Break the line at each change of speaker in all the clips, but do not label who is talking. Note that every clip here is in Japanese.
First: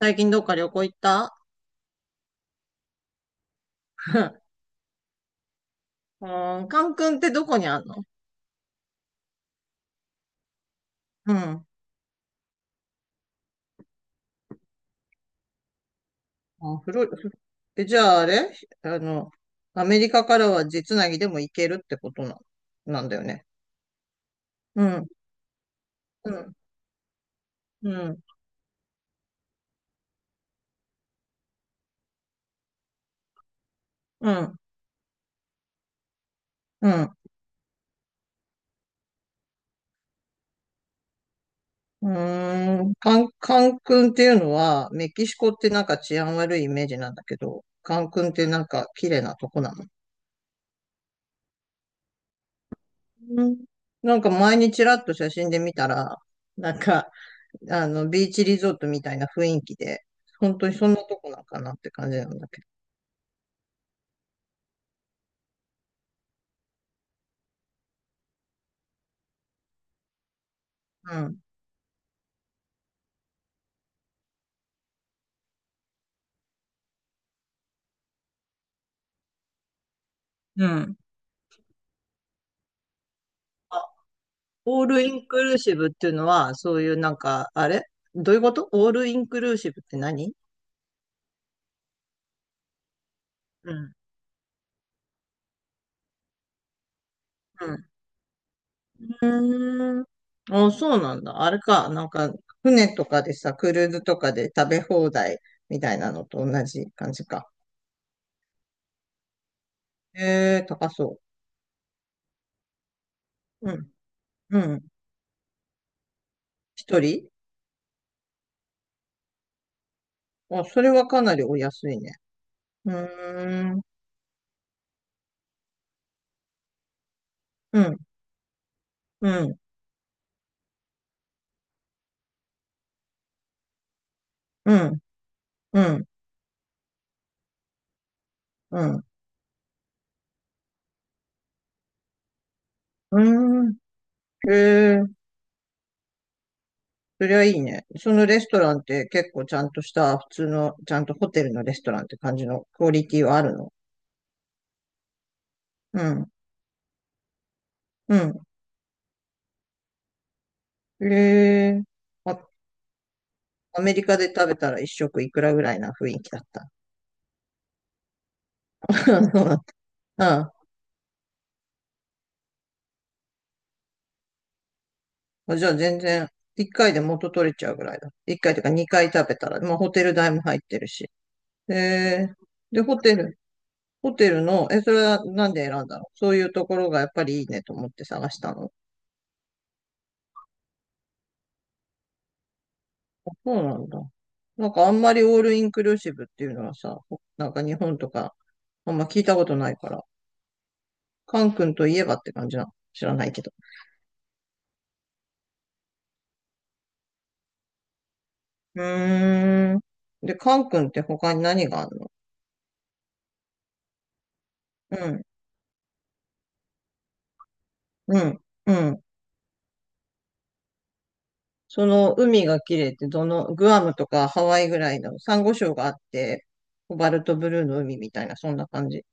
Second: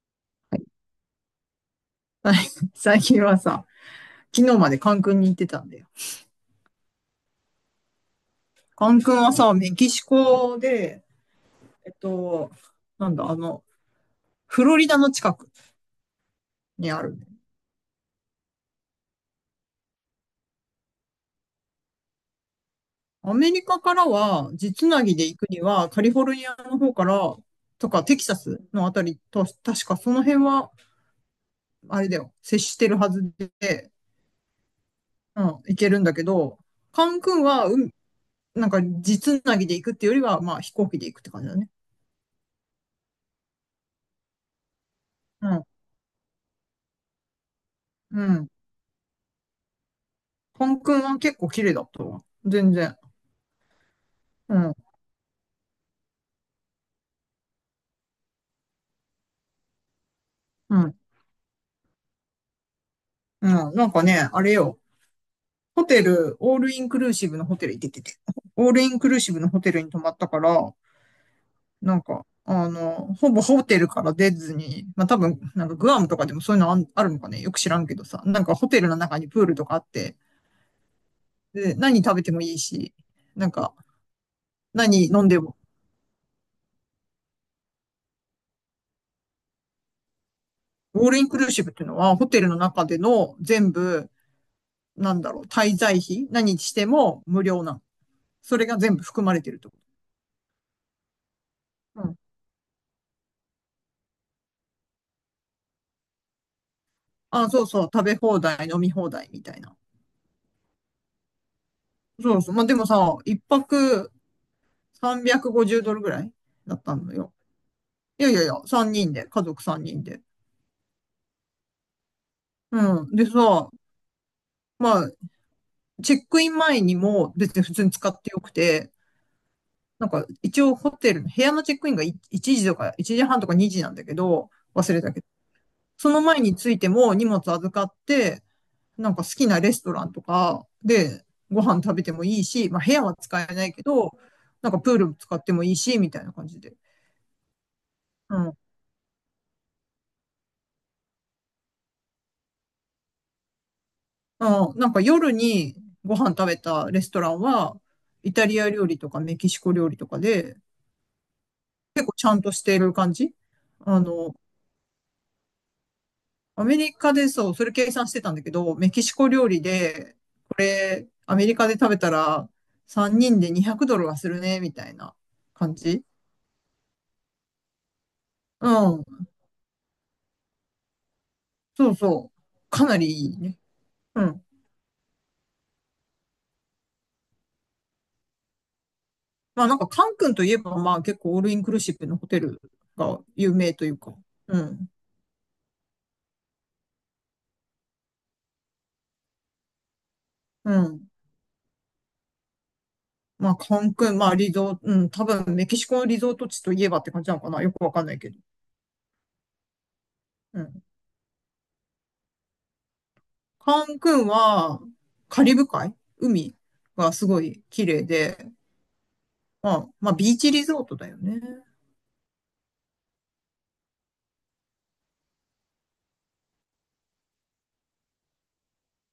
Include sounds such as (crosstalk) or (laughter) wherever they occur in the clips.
最近どっか旅
は
行行った？
い (laughs) 最近はさ、昨日
(laughs)
までカン君に行ってたんだよ。
うん、カン君ってどこにあんの？
カン君はさ、メキシコで、
うん。
えっと、なんだ、あの、フロリダの近く
あ、
に
フ
あ
ロリ、
る。
フ、え、じゃああれ、あの、アメリカからは実なぎでも行けるってことなんだよ
ア
ね。
メリカからは、地
う
つな
ん、
ぎで行くには、カリフォ
う
ルニ
ん、
アの方から、
う
とか、テ
ん、
キサスのあたりと、確かその辺は、あれだよ、接してるはずで、
うん、
うん、行けるんだけど、
う
カ
ん。
ン君は、うん、なんか、地つなぎで行くっていうよりは、まあ、飛行機で行くって感じだね。
うーん、カン君っていうのは、メキシコ
う
っ
ん。
てなんか治安悪いイメージなんだけど、カン
う
君って
ん。
なんか綺麗なとこなの？
カン君は結構綺麗だったわ。全然。
うん。なんか
う
前に
ん。
ちらっと写真で見たら、なんか、ビーチリゾートみたいな雰囲気で、本当に
う
そんな
ん。
とこなんかなって感じなんだけど。
うん。なんかね、あれよ。ホテル、オールインクルーシブのホテル行ってて。オールインクルーシブのホテルに泊まったから、
うん。
なんか、ほぼホテルから出ずに、まあ多分、なんかグアムとかでもそういうのあるのかね、よく知らんけどさ、なんかホテルの中にプールとかあって、
うん。
で、何食べてもいいし、なんか、
あ、オール
何
イ
飲
ン
んで
クル
も、
ーシブっていうのは、そういうなんか、あれ、どういうことオールインクルーシブって何？
オールインクルーシブっていうのは、ホテルの中での
う
全
ん。
部、なんだろう、滞在費、何しても無料
う
なの。
ん。
それが全部含
う
まれてるってこ
ーん。あ、そうなんだ。あれか。
と。
なん
うん。
か、船とかでさ、クルーズとかで食べ放題みたいなのと同じ感じか。
あ、そうそう、食べ放題、飲み放題みたいな。
ええ、高そ
そうそう。まあ、でもさ、一
う。うん。
泊
うん。
350ドルぐらいだった
一
の
人？
よ。いやいやいや、3人で、家族3人で。
あ、それはかなりお安いね。う
うん。でさ、
ーん。
まあ、チェックイン前にも別に普
う
通に
ん。
使ってよくて、
うん。
なんか一応ホテルの部屋のチェックインが1時とか1時半とか2時なんだけど、
う
忘
ん。
れたけど、
うん、
その前についても荷物預かって、
うん。
なんか好きなレストランとかでご飯食べてもいいし、まあ部屋は
う
使えな
ー
い
ん。
けど、
へ
なんかプー
え、
ル使ってもいいし、みたいな感じで。
そりゃいいね。その
う
レス
ん。
トランって結構ちゃんとした、普通の、ちゃんとホテルのレストランって感じのクオリティはあるの？
うん、なんか夜に
う
ご
ん、
飯食べたレストランは、イ
う
タリア料理とかメキシコ料理とかで、
ん。へえ。
結構ちゃ
あ、
んとしている感じ。
アメ
あ
リカで
の、
食べたら一食いくらぐらいな雰囲気だっ
ア
た？
メリカでそう、それ計算してたんだけど、
(laughs)
メキ
そ
シコ
う
料
な
理
ん
で、
だ。
これ、アメリカで食べたら、3人で200ドルはするね、みたいな
うん、じゃあ
感
全
じ。
然、一回で元取れちゃうぐらいだ。一回というか二
うん。
回食べたら、まあホテル代も入ってるし。へ
そうそ
え。
う。
で、
かな
ホ
り
テ
い
ル、
いね。
ホ
う
テル
ん。
の、それはなんで選んだの？そういうところがやっぱりいいねと思って探したの？
まあなんか、カン君といえば、まあ結構オールインクルーシブのホテルが
そ
有
う
名
な
と
ん
いう
だ。
か。う
なんか
ん。
あんまりオールインクルーシブっていうのはさ、なんか日本とかあんま聞いたことないから、
うん。
カン君といえばって感じなの。知らないけ
ま
ど。
あカン君、まあリゾート、うん、多分メキシコのリゾート地といえばって感じなのかな。よくわかんないけど。
うーん。で、カ
う
ン
ん。
君って他に何があるの？
カン君は、
うん、
カリブ海海がすごい綺麗
うん、
で、
うん。
まあビーチリゾートだよね。
その海が綺麗ってどの、グアムとかハワイぐらいのサンゴ礁があって、コバルトブルーの海みたいな、そんな感じ。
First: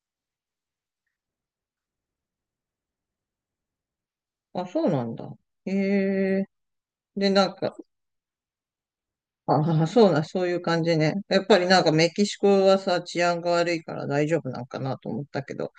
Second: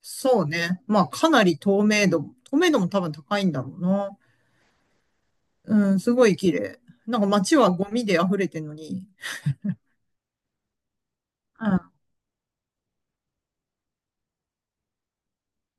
そうね。まあかなり透明度も多分高いんだろうな。
あ、そうなんだ。へ
うん、すごい
え。
綺麗。なんか
で、なん
街は
か、
ゴミで溢れてるのに、
ああ、(laughs) そうだ、そういう感じね。やっぱりなんかメキシコはさ、治安が悪いから大丈夫なんかなと思ったけど。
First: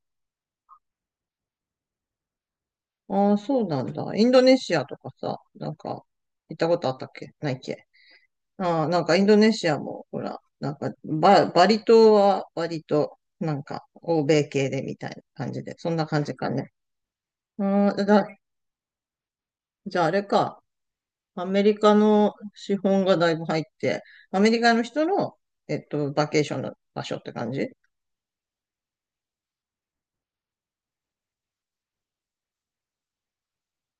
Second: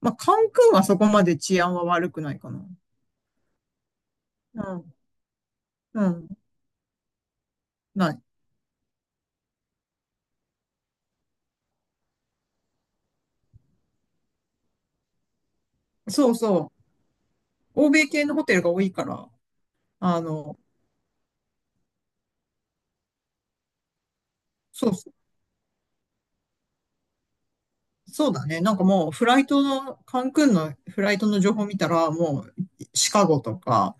まあ、カンクンはそこまで治安は悪くないかな。
ああ、そうなんだ。インドネシ
う
ア
ん。
とかさ、なん
う
か、
ん。
行ったことあったっけないっけ？
ない。
ああ、なんかインドネシアも、ほら、なんかバリ島は割と、なんか、欧米系でみたいな感じで、そんな感
そう
じか
そ
ね。
う。欧
ああ、
米系のホテルが多いから、
じゃああ
あ
れ
の、
か、アメリカの資本がだいぶ入って、アメリカの
そう
人
そう。
の、バケーションの場所って感じ？
そうだね。なんかもう、フライトの、カンクンのフライトの情報見たら、もう、シカゴとか、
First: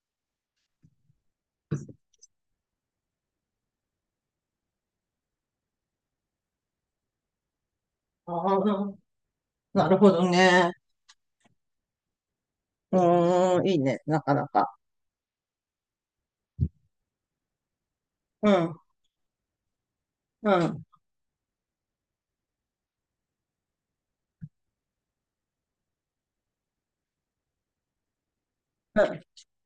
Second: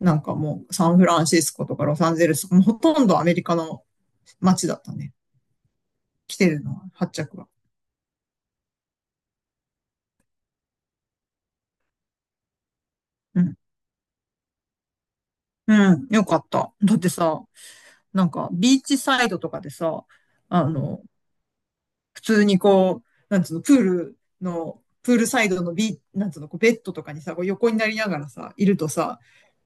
なんかもう、サンフランシスコとかロサンゼルスもうほとんどアメリカの街だったね。来てるのは、発着は。
ああ、なるほどね。う
うん。
ーん、いいね、なかなか。
うん。よかった。だってさ、なんか、
うん、う
ビ
ん、
ーチサイドとかでさ、
う
あ
ん、
の、普通にこう、なんつうの、プールサイドのなんつうの、こうベッドとかにさ、こう横になりながらさ、いるとさ、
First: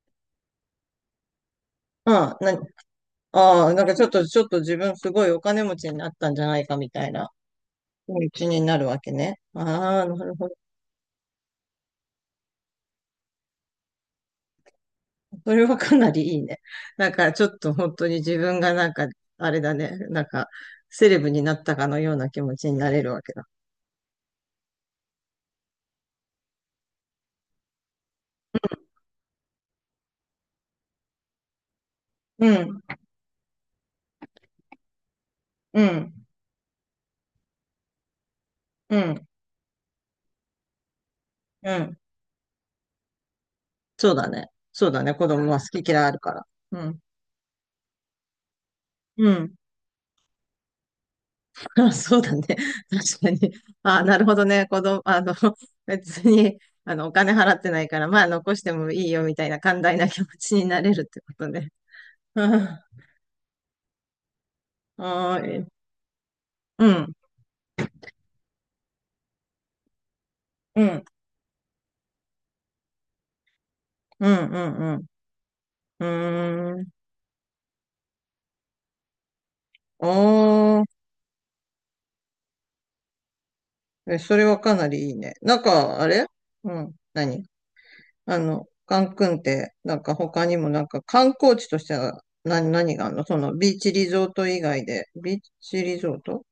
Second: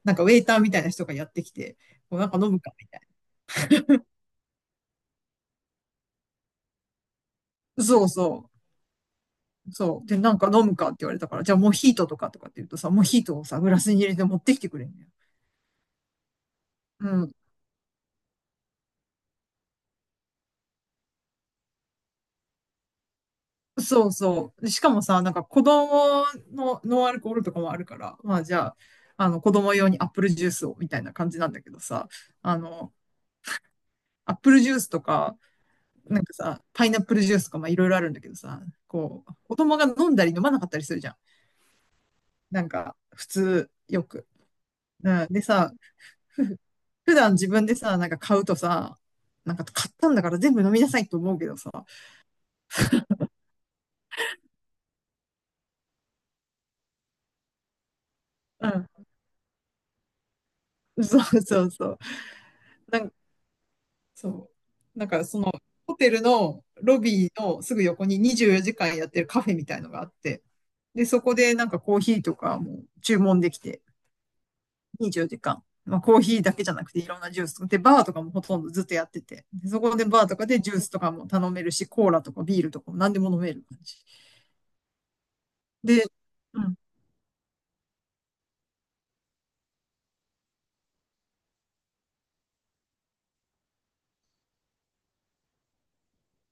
なんかウェイターみたいな人がやってきて、
うん。
こうなん
な
か飲むかみたい
ああ、なんかちょっと自分すごいお金持ちになったんじゃないかみたいな
な。そう
気持ち
そ
になるわけね。
う。
あ
そ
あ、
う。で、
な
な
る
ん
ほ
か
ど。
飲むかって言われたから、じゃあモヒートとかって言うとさ、モヒートをさ、グラスに入れて持ってきてくれんのよ。
それはかなりいいね。
う
なんか
ん。
ちょっと本当に自分がなんか、あれだね、なんか、セレブになったかのような気持ちになれるわけだ。
そうそう。でしかもさ、なんか子供のノンアルコールとかもあるから、まあじゃあ、あの子供用にアップルジュースをみたいな感じなんだけどさ、
う
あ
ん、
の、アップルジュースとか、
うん、
なんかさ、パイナップルジュースとかまあいろいろあるんだけどさ、
う
こ
ん、
う、子供が飲んだり飲まなかったりするじゃん。
うん。
なんか、普通、よ
そう
く。
だね。そうだね。
うん
子
で
供は
さ、
好き嫌いあるから。
ふ
うん、
普段自分でさ、なんか買うとさ、
う
な
ん。
んか買ったんだから全部飲みなさいと思うけどさ、
(laughs) あ、そうだね。(laughs) 確かに。あ、なるほどね。子供、(laughs) 別に、お金払ってないから、まあ、残し
う
て
ん、
もいいよ、みたいな寛大な気持ちになれるっ
そ
て
う
こと
そ
ね。
うそう。なん
(laughs)
か、そう。なんか
あ
そ
あー、
の、
え、
ホテルの
う
ロ
ん、
ビーのすぐ横に24時間やってるカフェみたいのがあって、
うん、
で、そこでなんかコーヒーとかも注文できて、
うん、うん、
24時間。まあ、
う
コーヒーだけ
ん。
じゃ
うー
な
ん。
くていろんなジュース。で、バーとかもほとんどずっとやってて。でそこでバーとかでジュー
お
スと
ー、
かも頼めるし、コーラとかビールとかも何でも飲める感じ。
え、それはかなりいいね。なんか、
で、
あれ、
う
う
ん。
ん、何、カンクンって、なんか他にもなんか観光地としては何があるの、そのビーチリゾート以外で。ビーチリゾート、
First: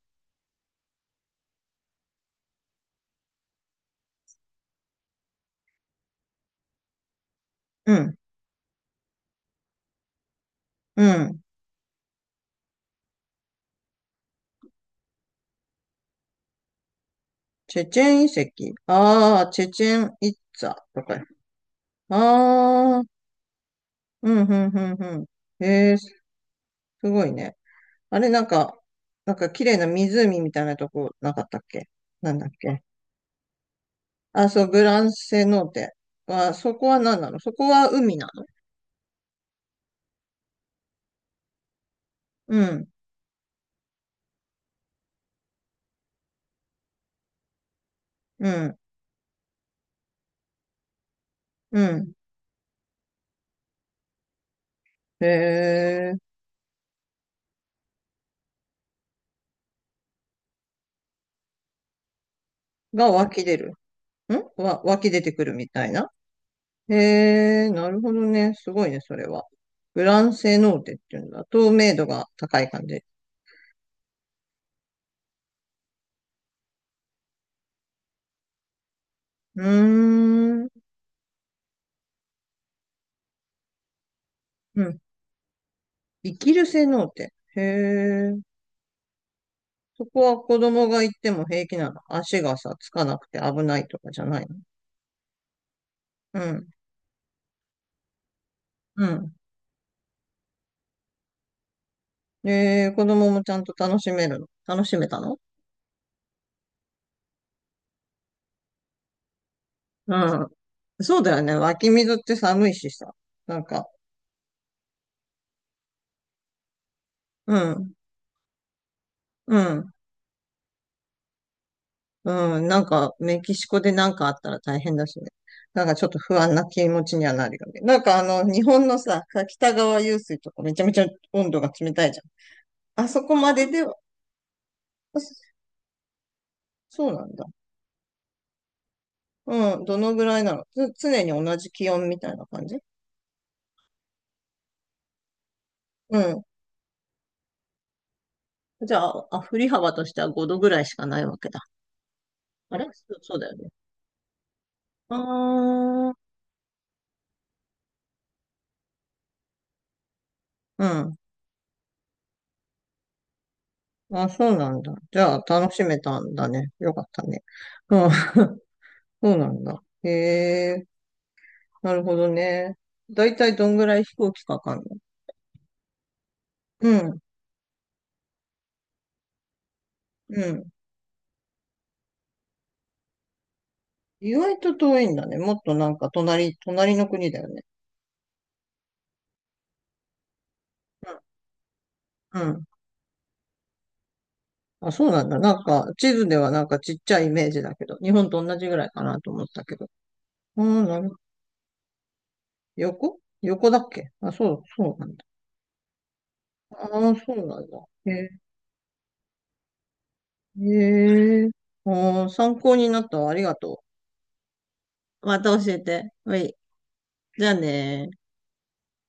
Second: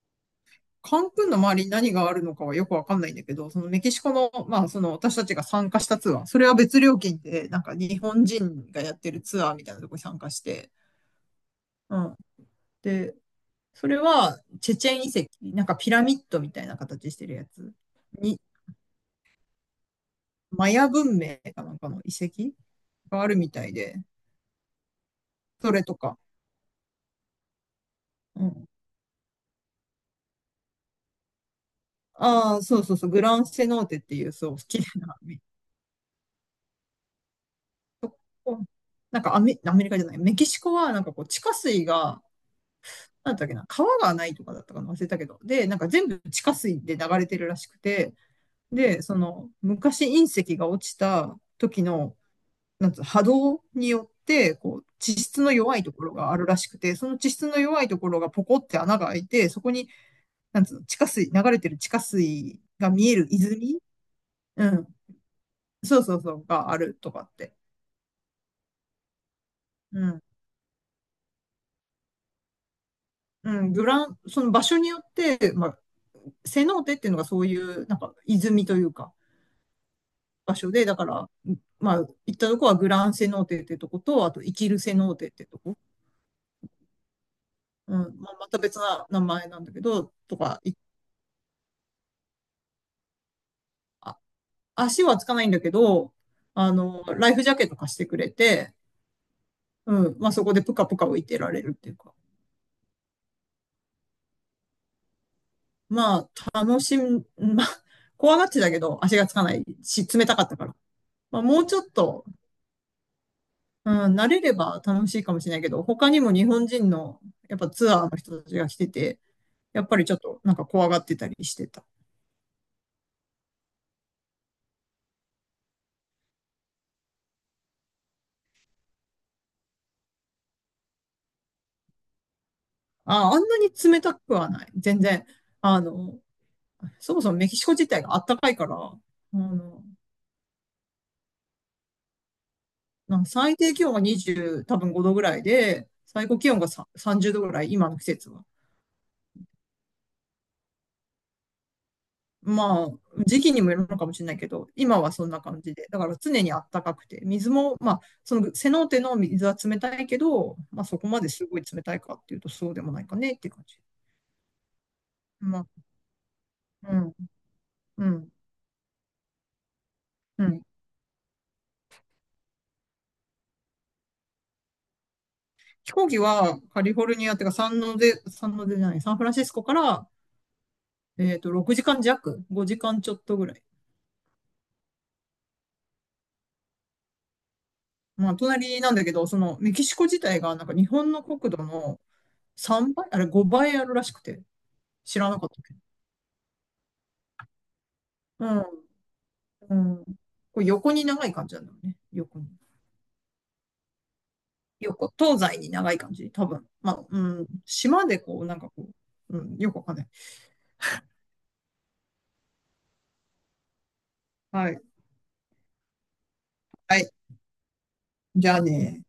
カンクンの周りに何があるのかはよくわかんないんだけど、そのメキシコの、まあその私たちが参加したツアー、それは別料金で、なんか
う
日
ん、
本人がやってるツアーみたいなとこに参加して、
うん。
うん。で、それはチェチェン遺跡、なんかピラミッドみたいな形してるやつ。
チェチェン遺
に
跡。ああ、チェチェンイッツ
マ
ァ
ヤ
と
文
か。
明かなんかの遺跡
ああ、
があるみたいで、
うん、うん、うん、うん。
それ
え
と
え、す
か。
ごいね。あれ、な
う
ん
ん、
か、なんか綺麗な湖みたいなとこなかったっけ？なんだっ
ああ、そ
け？
うそうそう、グランセノーテっていう、
あ、
そう、
そう、
綺
グ
麗
ラン
な、
セノーテ。あ、そこは何なの？そこは海なの？
なんかアメリカじゃない、メキシコはなんかこう、地下水が、
うん、
なんだっけな、川がないとかだったかな、忘れたけど、で、なんか全部地下水で流れてるらしくて、
うん、
で、その、昔隕石が落ちた
う
時
ん。
の、なんつう、波動によって、こう、地
へ
質の弱いところ
え、
があるらしくて、その地質の弱いところがポコって穴が開いて、そこになんつうの、地下水、流れてる地下水が見
が
える
湧き出る。
泉。うん。
湧き出てくるみたい
そう
な。
そうそう、があるとかって。
へえ、なるほどね。すごいね、それは。グ
う
ラ
ん。
ンセノーテっていうんだ。透明度が高い感じ。
うん。グラン、その場所によって、まあ、セノーテっていうのがそういう、なんか、泉というか、
う
場
ー
所
ん。
で、だから、まあ、行ったとこはグランセノーテってとこと、あと、生きる
う
セ
ん。
ノーテってとこ、
生きる性能って。へ
うん、まあ、
え。
また別な名前なんだけ
そ
ど、
こは
と
子
か、
供が行っても平気なの？足がさ、つかなくて危ないとか
あ、
じゃないの？
足はつかないんだけど、
うん。
ライフジャケット貸してくれて、
うん。
うん、まあ、そこでぷかぷか浮いてられるっていうか、
子供もちゃんと楽しめるの？楽しめたの？
まあ、楽しみ、(laughs) まあ、怖がってたけど、足がつかないし、
う
冷たか
ん。
ったから。
そうだ
ま
よ
あ、
ね。
もう
湧
ちょっ
き水っ
と、
て寒いしさ。なんか、
うん、慣れれば楽しいかもしれないけど、他にも日本人の、
う
やっぱツ
ん。
アーの人たちが来てて、
う
やっ
ん。
ぱりちょっとなんか怖がってたりしてた。
うん。なんか、メキシコでなんかあったら大変だしね。なんかちょっと不安な気持ちにはなるよね。なんか日本のさ、北川湧水とかめちゃめちゃ温度が冷たいじゃん。あそ
あ、
こ
あん
ま
な
で
に
では、
冷たくはない。全
あ
然。
そ
あの、
そう
そも
な
そ
ん
も
だ。
メキシコ自体が暖かいから、
う
の、
ん、どのぐらいなの？常に同じ気温みたいな感じ？
なんか最低気温が20、多分5度ぐらいで、
う
最高
ん。
気温がさ30度ぐらい、今の季節は。
じゃあ、あ、振り幅としては5度ぐらいしかないわけだ。あれ、
ま
そ
あ、
う、そう
時
だ
期
よ
に
ね。
もよるのかもしれないけど、今は
あ
そんな感じで、だから
あ、
常にあったかくて、水も、まあ、そのセノーテの水は冷たいけど、ま
う
あ、そこ
ん。
まですごい冷たいかっていうと、そうでもないかねっていう感じ。
あ、そうなんだ。じゃあ、
まあ、
楽しめたんだね。よ
う
かっ
ん、
たね。
う
うん、
ん、
そうなんだ。へ
うん。
え、なるほどね。だいたいどんぐらい飛行機かかんの？
飛行機はカ
う
リフォル
ん、
ニアっていうか、サンノゼ、サンノゼじゃない、サンフランシスコから、
うん。
6時間弱、5時間ちょっとぐらい。
意外と遠いんだね。もっとなんか隣、隣の国だよね。
まあ、隣なんだけど、そのメキシコ自体が、なんか日本
う
の国土の
ん。うん、
3倍、あれ5倍あるらしくて、
あ、そう
知
な
ら
んだ。
なかっ
な
た
ん
けど。
か、地図ではなんかちっちゃいイメージだけど、日本と
う
同
ん。
じぐらいかなと思ったけ
う
ど。
ん。こ
う
れ
ん、
横
なる
に
ほど、
長い感じなんだよね。横に。
横横だっけ？あ、そう、そうな
横、
んだ。
東西に長い感じ。多分。
あ
まあ、
あ、
う
そう
ん。
なんだ。
島で
へ
こう、なんかこう、うん。よくわかんない。
え。へえ。ああ、参考になったわ。ありがと
はい。
う。また教えて。はい。
はい。
じゃあねー
じゃあね。